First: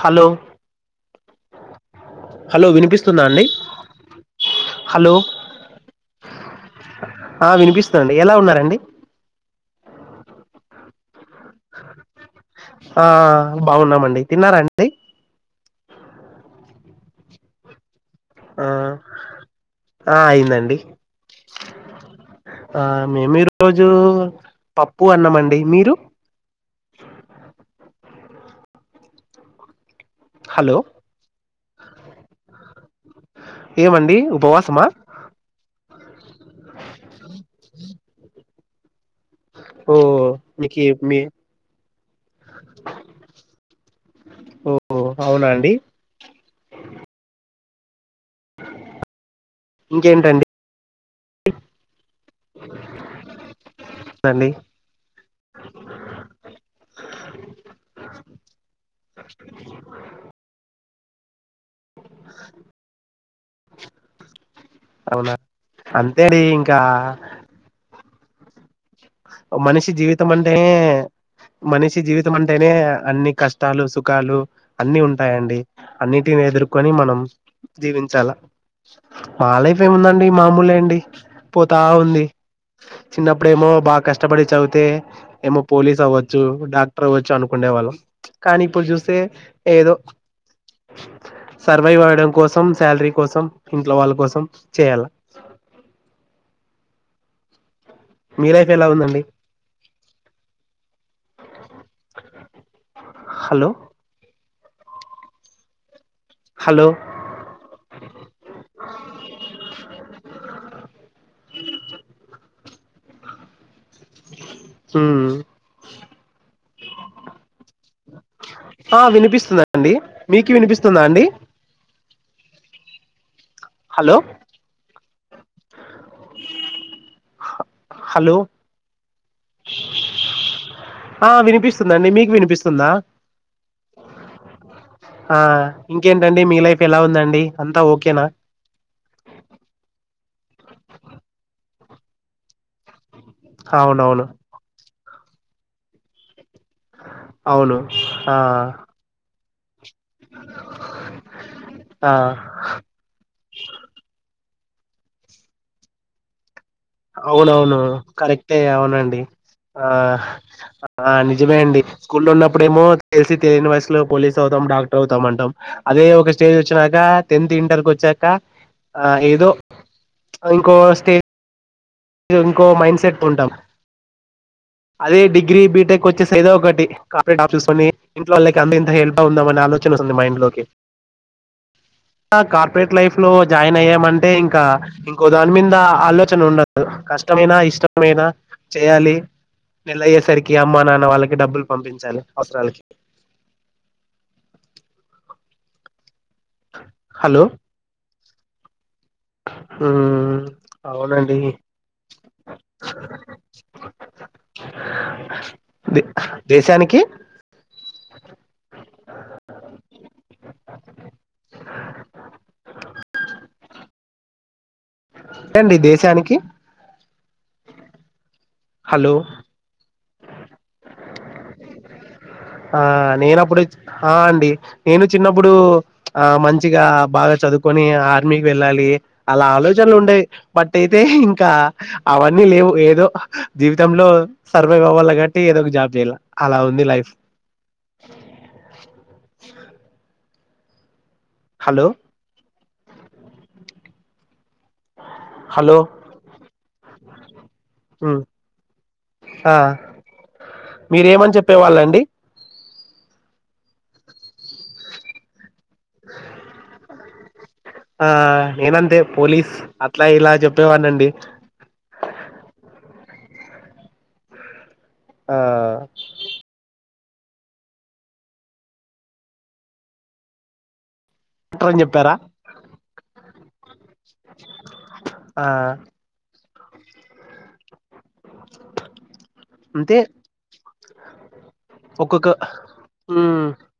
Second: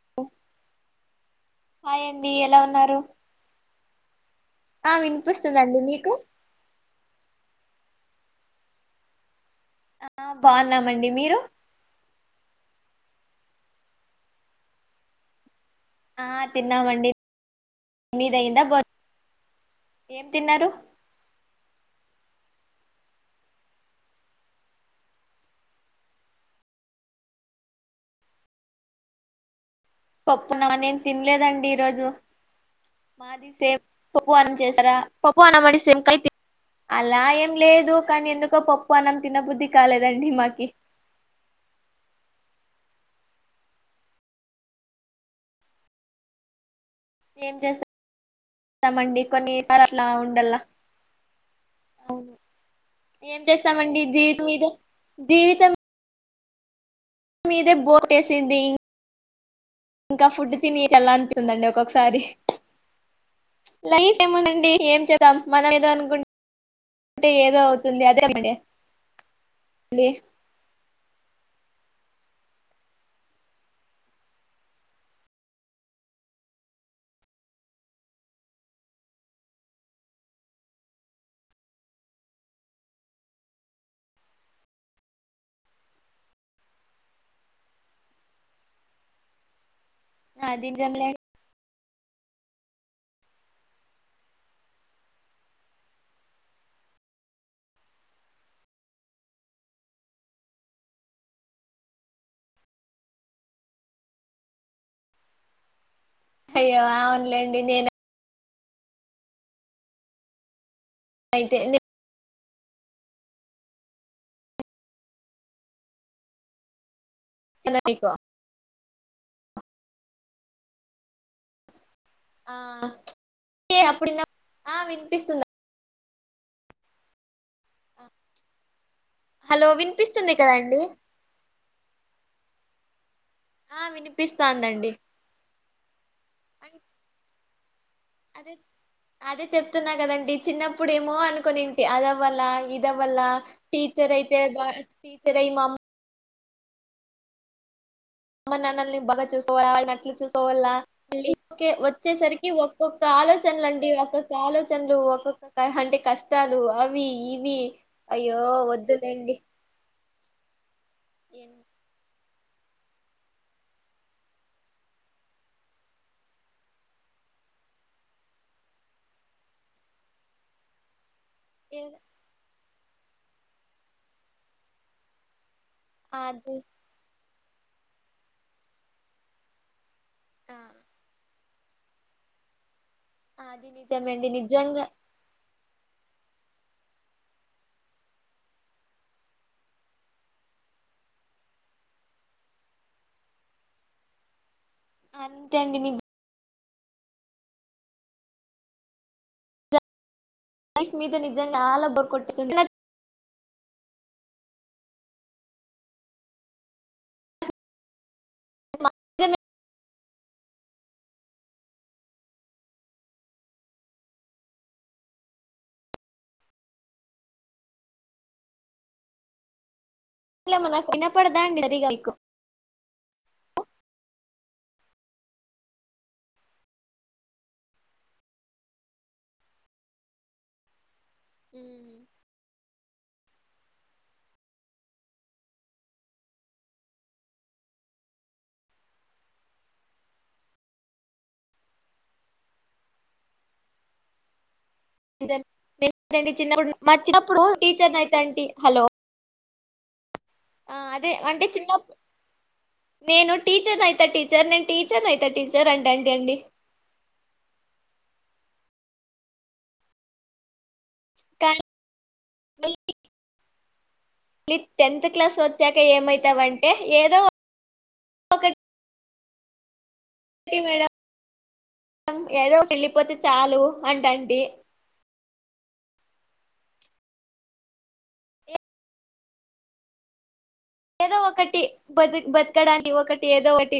Hello hi అండి ఎలా hello ఉన్నారు వినిపిస్తుందా అండి అ ఆ వినిపిస్తుందండి మీకు ండి ఎలా ఉన్నారండి ఆ బాగున్నామండి మీరు ఆ బాగున్నామండి తిన్నారాండి ఆ తిన్నాామండి మీదయ్యేందా ఆ బో ఆ ఏం తిన్నారు అయిందండి ఆ మేము ఈ రోజు పప్పు అన్నామండి మీరు పప్పున హలో నిన్ తినలేదండి ఈరోోజు మాదిసేం ఏమండి పప్పు అనం ఉపవాసమా చేసారా పప్పు అన్నామండి సేమ్ కని అలా ఏం లేదు కానీ ఎందు క పప్ పన్నం తినబుద్ధి ఓ కాలేదండి మాకి మీకి మీ ఓ అవునా అండి ఏం చేస్త స్తామండి కొన్నిసార్లు అట్లా ఇంకేంటండి ఉండలా ఎం చేస్తామండి జీవితం అండి మీద జీవితం మీదే బోట్ వేసింది ఇంకా ఫుడ్ తిని ఏలాంటి తుందండి ఒకొక్కసారి లైఫ్ ఏముందండి ఏం అవునా చేద్దాం మనం ఏదో అంతే అండి ఇంకా అనుకుంటే ఏదో అవుతుంది అదే [unintelligible] మనిషి జీవితం అంటే మనిషి జీవితం అంటేనే అన్ని కష్టాలు సుఖాలు అన్ని ఉంటాయండి అన్నిటిని ఎదుర్కొని మనం జీవించాల మా లైఫ్ ఏముందండి మామూలే అండి పోతా ఉంది చిన్నప్పుడేమో బాగా కష్ట కష్టపడి చదితే ఏమో పోలీస్ అవ్వచ్చు డాక్టర్ అవ్వచ్చు అనుకునే వాళ్ళం కానీ ఇప్పుడు చూస్తే ఏదో అది [unintelligible] సర్వైవ్ అవడం కోసం శాలరీ కోసం ఇంట్లో వాళ్ళ కోసం చేయాల మీ లైఫ్ ఎలా ఉందండి హలో అయ్యో అవునులేండి నేను అ అయితే హు మీకు ఆ వినిపిస్తుందండి మీకు వినిపిస్తుందా అండి ఆ అప్పుడ హలో వి పిస్తుందా? హ హలో హలో వినిపిస్తుంది కదండి ఆ వినిపిస్తుందండి మీకు వినిపిస్తుందా ఆ వినిపిస్తాందండి ఆ ఇంకేంటండి మీ లైఫ్ ఎలా ఉందండి అంతా ఓ అదే అదే చెప్తున్నా కదండి చిన్నప్పుడేమో అనుకోని అదవల్ ఇది వాళ్ళ టీచర్ అవునవును అయితే బా తై మమ్ అవును ఆ అమ్మ నాన్నల్ని బాగ చూస్ [unintelligible] చూసు ఆ వచ్చేసరికి ఒక్కొక్క ఆలోచనల అండి ఒక్కొక్క ఆలోచ చన్లు ఒక్కొక్క అంటే కష్టా అవునవును. కరెక్టే అవునండి. వద్దులేండి ఆ. ఆ నిజమే ఎన్- అండి. స్కూల్లో ఉన్నప్పుడేమో తెలిసి తెలియని వయసులో పోలీస్ అవుతాం, డాక్టర్ అవుతాం అంటాం. అదే ఒక స్టేజ్ వచ్చినాక, టెన్త్, ఇంటర్కి వచ్చాక ఏదో ఇంకో స్టేజ్ ఏ ఇంకో మైండ్ సెట్ ఉంటాం అదే డి గ్రీ బీటెక్ వచ్చేసేదో అది ఒకటి [unintelligible] చూసుకొని ఇంట్లో వాళ్లకు అమ్మకింత హెల్ప్గా ఆలోచన వస్తుంది ఆ మైండ్లోకి పెట్ లైఫ్ లో అది జాయిన్ నిజమండి అయ్యామంటే ఇంకా నిజంగా ఇంకోదాని దీని మీంద ఆలోచన ఉండదు కష్టమైనా ఇష్టమైనా చేయాలి నెలయ్యేసరికి అమ్మానాన్న వాళ్ళకి డబ్బులు పంపించాలి అవసరాలకి అంతే అండి ని హలో ఉ లైఫ్ మీద నిజంగా చాలా బోర్ కొట్టేసింది దే దేశానికి దిన్ ఏండి దేశానికి హలో ఇల్లో ఏమన్న వినపడదా ఏంటండీ సరిగా నీకు ఆ నేనప్పుడు హా అండి నేను చిన్నప్పుడు ఆ మంచిగా బాగా చదువుకొని ఆర్మీకి వెళ్ళాలి అలా ఆలోచనలు ఉండేవి బట్ అయితే ఇంకా అవన్నీ లేవు ఏదో జీవితంలో సర్వైవ్ అవ్వాలి కాబట్టి ఏదో ఒక జాబ్ చేయాలా అలా ఉంది లైఫ్ హలో హలో నేను చిన్నప్పుడు మా చిన్నప్పుడు టీచర్ ని అయిత మ్మ్ ఆంటీ హలో ఆ ఆ మీరు అదే ఏమని అంటే చిన్నప్పుడు చెప్పేవాళ్లండి నేను టీచర్ ని అయిత టీచర్ నేను టీచర్ ని అయిత [unintelligible] అండి ఆ నేనంతే పోలీస్ అట్లా ఇలా చెప్పేవాడిండి కల్ టెన్త్ క్లాస్ ఆ వచ్చాక ఏమైతావంటే ఏదో ఒకటి మేడం డాక్టర్ అని చెప్పారా ఏదో సిల్లీ పోత చాలు అంటంటి ఆ అంతే ఏదో ఒకటి బతుక్ ఒక్కొక్క బతకడానికి ఒకటి మ్మ్ ఏదో ఒకటి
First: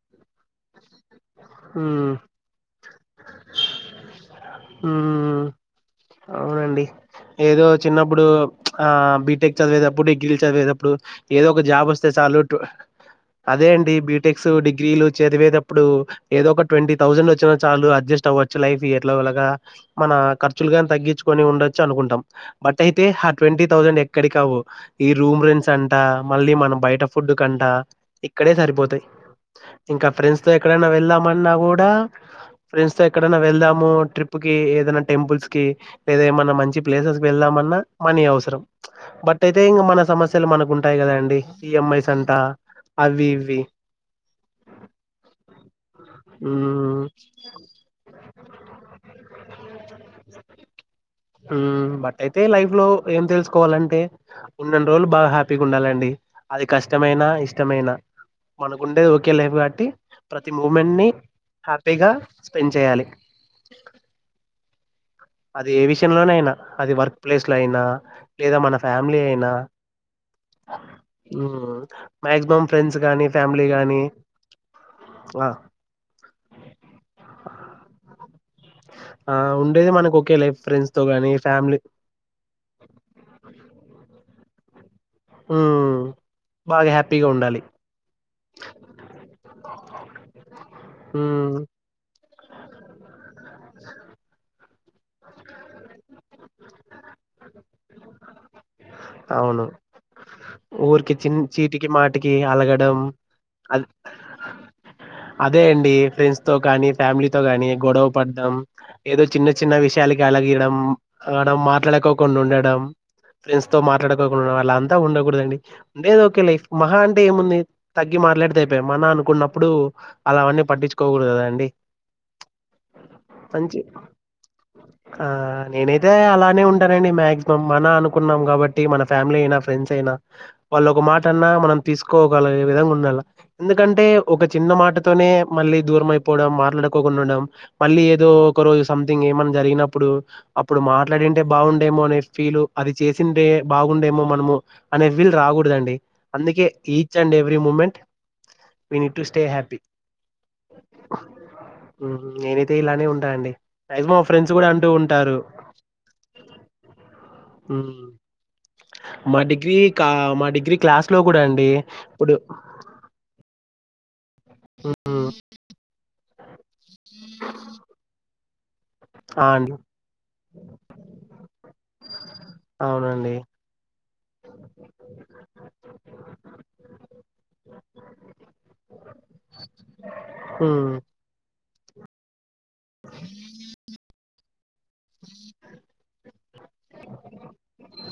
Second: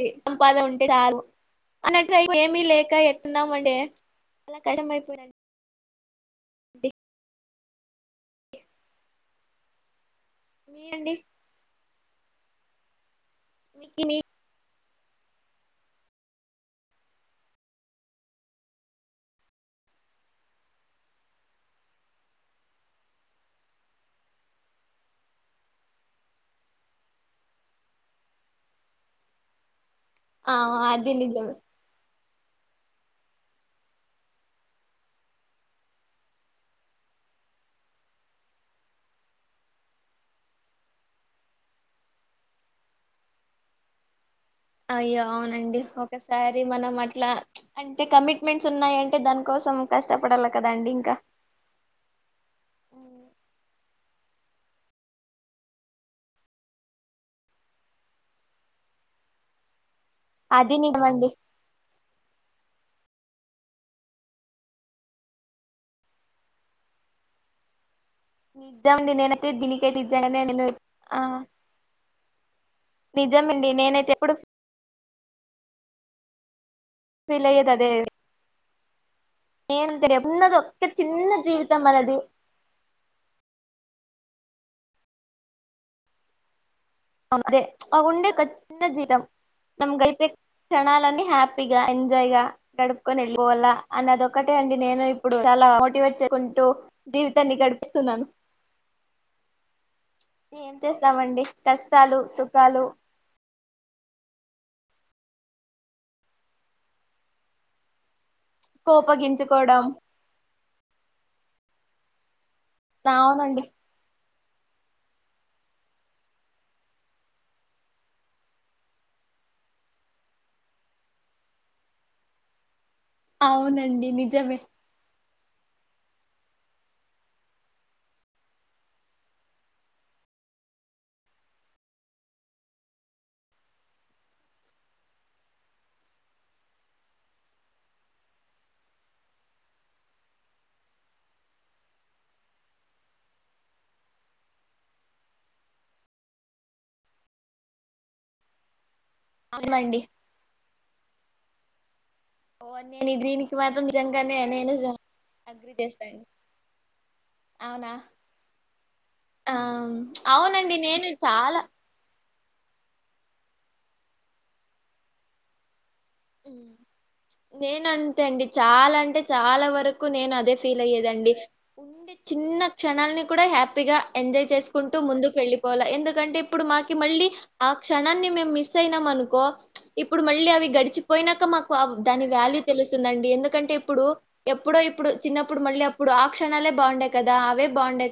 మ్మ్ [unintelligible] [unintelligible] ఏమీ లేక ఎట్లున్నాం అంటే అలా కష్టం మ్మ్ అవునండి అయిపోయినది ఏదో చిన్నప్పుడు ఆ బీటెక్ చదివేటప్పటికీ డిగ్రీలు చదివేటప్పుడు మీరండి ఏదో ఒక జాబ్ వస్ చేసాలు టు అదే అండి మీకి మీ బీటెక్సు డి డిగ్రీలు చదివేది ఎప్పుడు ఏదో ఒక ట్వంటీ థౌసండ్ వచ్చినా చాలు అడ్జస్ట్ అవ్వచ్చు లైఫ్ ఎట్లాలాగా మన ఖర్చులు గాని తగ్గించుకొని ఉండొచ్చు అనుకుంటాం బట్ అయితే ఆ ట్వంటీ థౌసండ్ ఎక్కడి కావు ఈ రూమ్ రెంట్స్ అంటా మళ్ళీ మన బయట ఫుడ్ కంటా ఇక్కడే సరిపోతాయి ఇంకా ఫ్రెండ్స్ ఆ ఎక్కడైనా అది వెళ్దాం అన్నా నిజమే కూడా ఫ్రెండ్స్ తో ఎక్కడన్నా వెళ్దాము ట్రిప్ కి ఏదైనా టెంపుల్స్ కి లేదా ఏమన్నా మంచి ప్లేసెస్ కి వెళ్దామన్నా మనీ అవసరం బట్ అయితే ఇంకా మన సమస్యలు మనకు ఉంటాయి కదా అండి ఈఎంఐస్ అంతా అవి ఇవి అయ్యో అవునండి ఓ ఒకసారి మనం మ్మ్ అట్లా అంటే కమిట్మెంట్స్ ఉన్నాయంటే దాని కోసం కష్టపడాలి కదండి ఇంకా ఉహ్ బట్ అయితే లైఫ్ లో ఏం తెలుసుకో అంటే ఉన్న అని రోజులు బాగా హ్యాపీగా ఉండాలండి అది కష్టమైన ఇష్టమైన మనకుండేది ఒకే లైఫ్ కాట్టి ప్రతి అది మూమెంట్ ని నిజమండి హ్యాపీగా [unintelligible] చేయాలి అది ఏ విషయంలో అయినా అది వర్క్ ప్లేస్ లో అయినా లేదా మన నిజమండి ఫ్యామిలీ అయినా నేనైతే దీనికైతే నిజంగానే నేను ఆ మేక్సిమం ఫ్రెండ్స్ కానీ ఫ్యామిలీ నిజమండి గానీ నేనైతే ఎప్పుడు ఆ ఫీలయ్యే ది అదే ఆ ఉండేది మనకు నేను ఒకే ఉన్నది లైఫ్ ఒక్క ఫ్రెండ్స్ తో చిన్న గానీ జీవితం ఫ్యామిలీ మనది హ్మ్ బాగా హ్యాపీగా ఉండాలి క చిన్న జీతం నమ్ గైపే క్షణాలన్నీ హ్మ్ హ్యాపీగా ఎంజాయ్ గా గడుపుకొని వెళ్ళిపోవాలా అన్నదొక్కటే అండి నేను ఇప్పుడు చాలా మోటివేట్ చేసుకుంటూ జీవితాన్ని గడిపేస్తున్నాను అవును వురికి చి చేస్తామండి చీటి కష్టాలు మాటికి సుఖాలు అలగడం అది అదే అండి ఫ్రెండ్స్ తో కానీ ఫ్యామిలీతో కాని గొడవ ప ఏదో చిన్న చిన్న కోపగించుకోవడం విషయాలకి అలాగయడం మాట్లాడుకోకుండా ఉండడాడు టావునండి పడుకోకు వాళ్ళ అంతా ఉండకూడదండి ఉండేది ఒకకే లైఫ్ మహా అంటే ఏముంది తగ్గి మాట్లాడితే అయిపోయాయి మన అనుకున్నప్పుడు అలావన్నీ పట్టించుకోకూడదు కదాండి అవునండి నిజమే ఆ నేనైతే అలానే ఉంటానండి మాక్సిమం మన అనుకున్నాము కాబట్టి మన ఫ్యామిలీ అయినా ఫ్రెండ్స్ అయినా వాళ్ళు ఒక మాట అన్నా మనం తీసుకోగలిగే విధంగా ఉండాలి ఎందుకంటే ఒక చిన్న మాటతోనే మళ్ళీ దూరం అయిపోవడం మాట్లాడుకోకుండడం మళ్ళీ ఏదో ఒక రోజు సంథింగ్ ఏమ జరిగినప్పుడు అప్పుడు మాట్లాడింటే బాగుండేమో అనే ఫీల్ అది చే అంటే బాగుండేమో మనమో అనే వీలుు రాకూడదండి అందుకే ఈచ్ అండ్ ఎవ్రీ మూమెంట్ ఇను టు స్టే హ్యాపీ అవునండి ఓ నేనైతే ఇలానే నేను ఉంటా దీనికి మాత్రం రైమ నిజంగానే ఫ్రెండ్స్ కూడా నేను అంటూ ఉంటారు అగ్రి చేస్తాండి ఉం అవునా మా ఆ! డిగ్రీ మా అవునండి. డిగ్రీ నేను క్లాస్ లో కూడా చాలా అండి ఇప్పుడు ఉమ్, నేను అంతే అండి చాల అంటే ఆ చాలా అండి వరకు నేను అదే ఫీల్ అయ్యేదండి ఉండే చిన్న క్షణాలని అవునండి కూడా హ్యాపీగా ఎంజాయ్ చేసుకుంటూ ముందుకు వెళ్ళిపోవాలి ఎందుకంటే ఇప్పుడు మాకి మళ్ళీ ఆ క్షణాన్ని మేము మిస్ అయినాం అనుకో ఇప్పుడు మళ్ళీ అవి ఉమ్. గడిచి మాకు దాని వ్యాల్యూ తెలుస్తుందండి ఎందుకంటే ఇప్పుడు ఇప్పుడో ఇప్పుడు చిన్నప్పుడు మళ్ళీ అప్పుడు ఆ క్ణాలే బాగుండయి కదా అ బాండ్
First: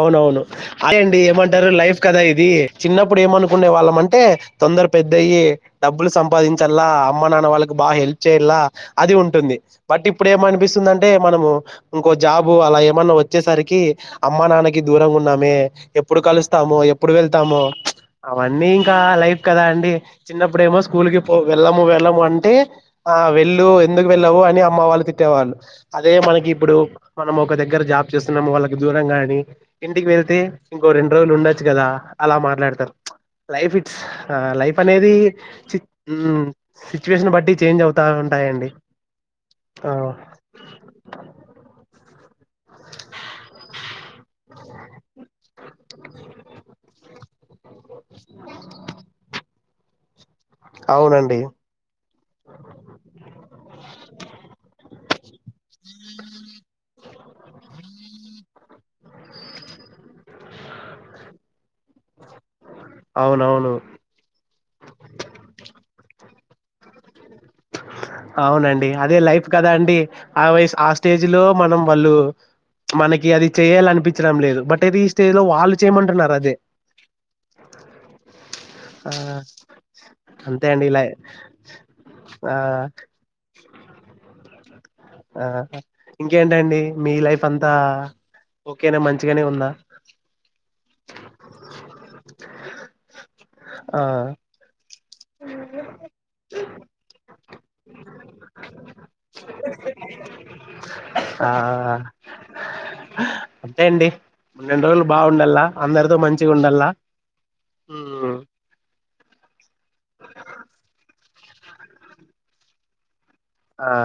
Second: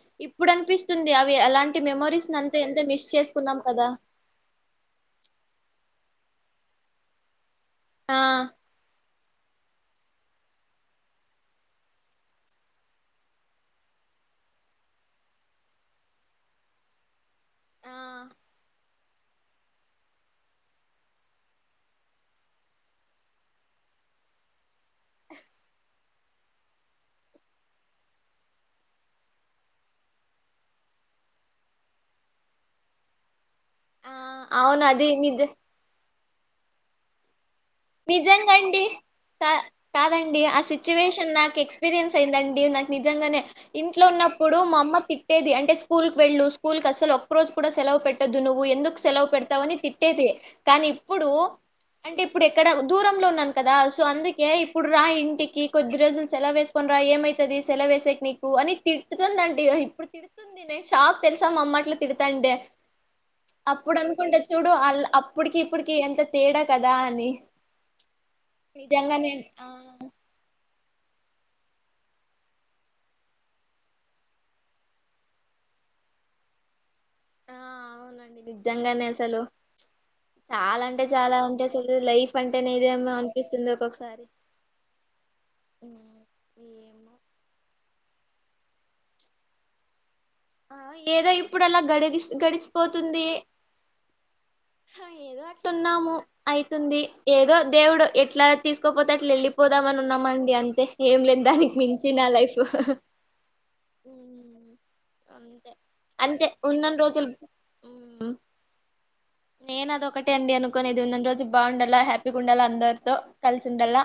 అవునవును అయి అండి ఏమంటారు అలాంటి లైఫ్ కదా ఇది మెమోరీస్‌నంతా ఎంత మిస్ చిన్నప్పుడు చేసుకున్నాం ఏమనుకునే కదా! వాళ్ళం అంటే తొందర పెద్దయ్యి డబ్బులు సంప పాదించల అమ్మ నాన్న వాళ్ళకి బా హెల్ప్ ఆ! చేయలా అది ఉం టుంది బట్ ఇప్పుడు ఏమనిపిస్తుంది అంటే మనము ఇంకో జాబు అలా ఏమన్నా వచ్చేసరికి అమ్మ నాన్నకి దూరం ఉన్నామే ఎప్పుడు కలుస్తాము ఎప్పుడు వెళ్ టమో ఆ! అవన్నీ ఇ లైఫ్ కదా అండి చిన్నప్పుడు ఏమో స్కూల్ కి పో వెళ్ళము వెళ్ళము అంటే ఆ వెళ్ళు ఎందుకు వెళ్ళవు అని మ వాళ్లు తిట్టేవాళ్ళు అదే మనకి ఇప్పుడు మనం ఒక దగ్గర జాబ్ చేస్తున్నాము వాళ్ళకి దూరంగాని ఇంటికి వెళ్తే ఇంకో రెండు రోజులు ఉండొచ్చు కదా అలా మాట్లాడతారు లైఫ్ ఇట్స్ ఆ లైఫ్ అవును అది అనేది నిజ చి ఉం సిచ్యువేషన్ బట్టి చేంజ్ అవుతా ఉంటాయండి నిజంగండి క ఆ కాదండి ఆ సిచ్యువేషన్ నాకు ఎక్స్పీరియన్స్ అయిందండి నాకు నిజంగానే ఇంట్లో ఉన్నప్పుడు మా అమ్మ తిట్టేది అంటే స్కూల్ కు వెళ్ళు స్కూల్ కు అసలు ఒక్క రోజు కూడా సెలవు పెట్టదు నువ్వు ఎందుకు సెలవు పెడతావని తిట్టేది కానీ ఇప్పుడు అవునండి అంటే ఇప్పుడు ఎక్కడ దూరంలో ఉన్నాను కదా సో అందుకే ఇప్పుడు రా ఇంటికి కొద్దిరోజులు సెలవేసుకొని రా ఏమై సెలవేసేక్ నీకు అని తిడుతుందండి ఇప్పుడు తిడుతుంది నను షాక్ తెలుసా అమ్మ అట్లా తిడతాంటే అవునవును అప్పుడు అనుకుంటే చూడు అళ్ల అప్పటికి ఇప్పటికి ఎంత తేడా కదా అని అవునండి అదే నిజంగానే లైఫ్ ఆ కదా అండి ఆ వయస్ ఆస్ స్టేజ్ లో మనం వాళ్ళు మనకి అది చేయ్యాల అనిపించడం లేదు బట్ అతే ఈ స్టేజ్ లో వాళ్ళు చేయమంటున్నారు అదే ఆ అవునండి నిజంగానే ఆ అసలు అంతే చాలా అండి ఇలా అంటే చాలా ఉంటే అసలు లైఫ్ అం ఆ ఆ ఉమ్, ఇంకేంటండి మీ ఏమో లైఫ్ అంత తా ఓకేనే మంచిగానే ఉందా ఏదో ఇప్పుడు అలా గడి గిస్ గడిచిపోతుంది ఆ ఏదో అట్ల ఉన్నాము అయితుంది ఏదో దేవుడు ఎట్లా తీసుకోపోతే అట్లా వెళ్ళిపోదామని ఉన్నామండి అంతే ఏం లేదు దానికి ఆ మించి నా లైఫ్ అంతే అండి రెండు రోజులు బాగుండల్లా అంతే అందరితో అంతే మంచిగా ఉండల్లా ఉన్నన్ని రోజులు ఉం ఉమ్, నేను అద ఒకటే అండి అనుకోనేది ఉన్న రోజు బాగుండాలా హ్యాపీగా ఉండాలా అందరితో కలిసి ఆ ఉండాల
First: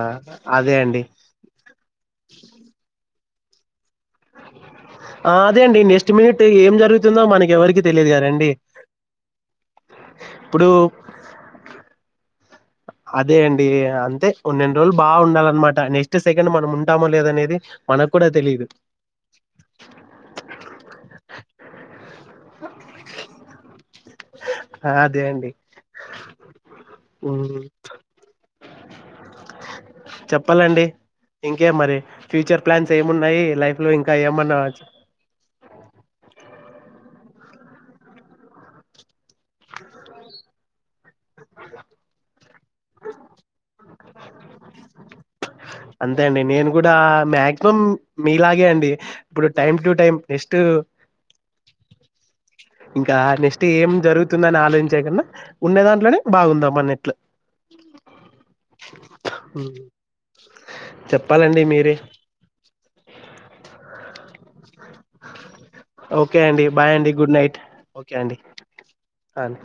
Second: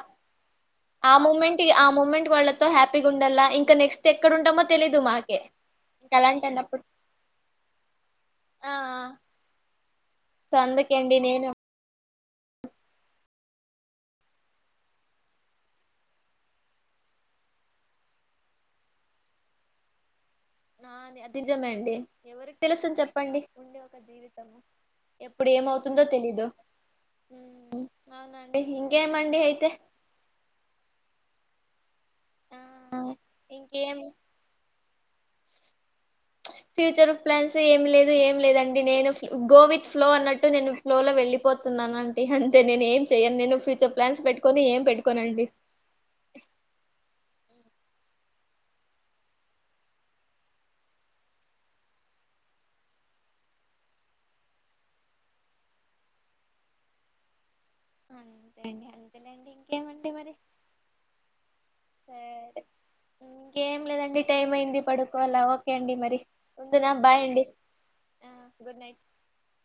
అదే అండి ఆ మూమెంట్ ఆ మూమెంట్ వాళ్ళతో హ్యాపీగా ఉం అలా ఇంకా నెక్స్ట్ ఎక్కడ ఉంటామో తెలీదు ఆ మాకే అదే అండి నెస్ట్ ఇంక మినిట్ అలాంటి ఏం అన్నప్పుడు జరుగుతుందో మనకి ఎవరికి తెలియదు కదండి ఆ సో ఇప్పుడు అందుకే అండి నేను అదే అండి అంతే ఉన్నన్ని రోజులు బా ఉండాలన్నమాట నెక్స్ట్ సెకండ్ మనం ఉంటామో లేదనేది మనకు కూడా తెలిదు నా అది నిజమే అండి ఎవరికి తెలుసని చెప్పండి ఉండేది ఒక జీవితము అదే ఎప్పుడు అండి ఏమవుతుందో తెలీదు ఉమ్, హ్మ్ హ్మ్ అవునండి ఇంకేమండి అయితే ఇంకేం మరి ఫ్యూచర్ ప్లాన్స్ ఆ ఏమున్నాయి లైఫ్ లో ఇంకేం ఇంకా ఏమన్నాచ ఫ్యూచర్ ప్లాన్స్ ఏం లేదు ఏం లేదండి నేను గో విత్ ఫ్లో అన్నట్టు నేను ఫ్లో లో వెళ్ళలిపోతున్నాన అంటడి అంటే నేను ఏం చెయను నేను ఫ్యూచర్ ప్లాన్స్ పెట్టుకొని ఏం పెట్టుకోనండి అంతే అండి నేను కూడా మాక్సిమం మీలాగే అండి ఇప్పుడు టైమ్ టు టైమ్ నెక్స్ట్ ఇంకా నెక్స్ట్ ఏం జరుగుతుందని ఆలోచించే కన్నా ఉన్న దాంట్లోనే బాగుందాం అన్నట్లు అంతేండి అంతేలేండి హ్మ్ ఇంకేమండి మరి చెప్పాలండి మీరే సరే ఇంకేం లేదండి టైం అయింది పడుకోవాల ఓకే అండి మరి ఓకే అండి ఉందునా బాయ్ గుడ్ అండి నైట్ ఓకే అండి గుడ్ నైట్ అ అండి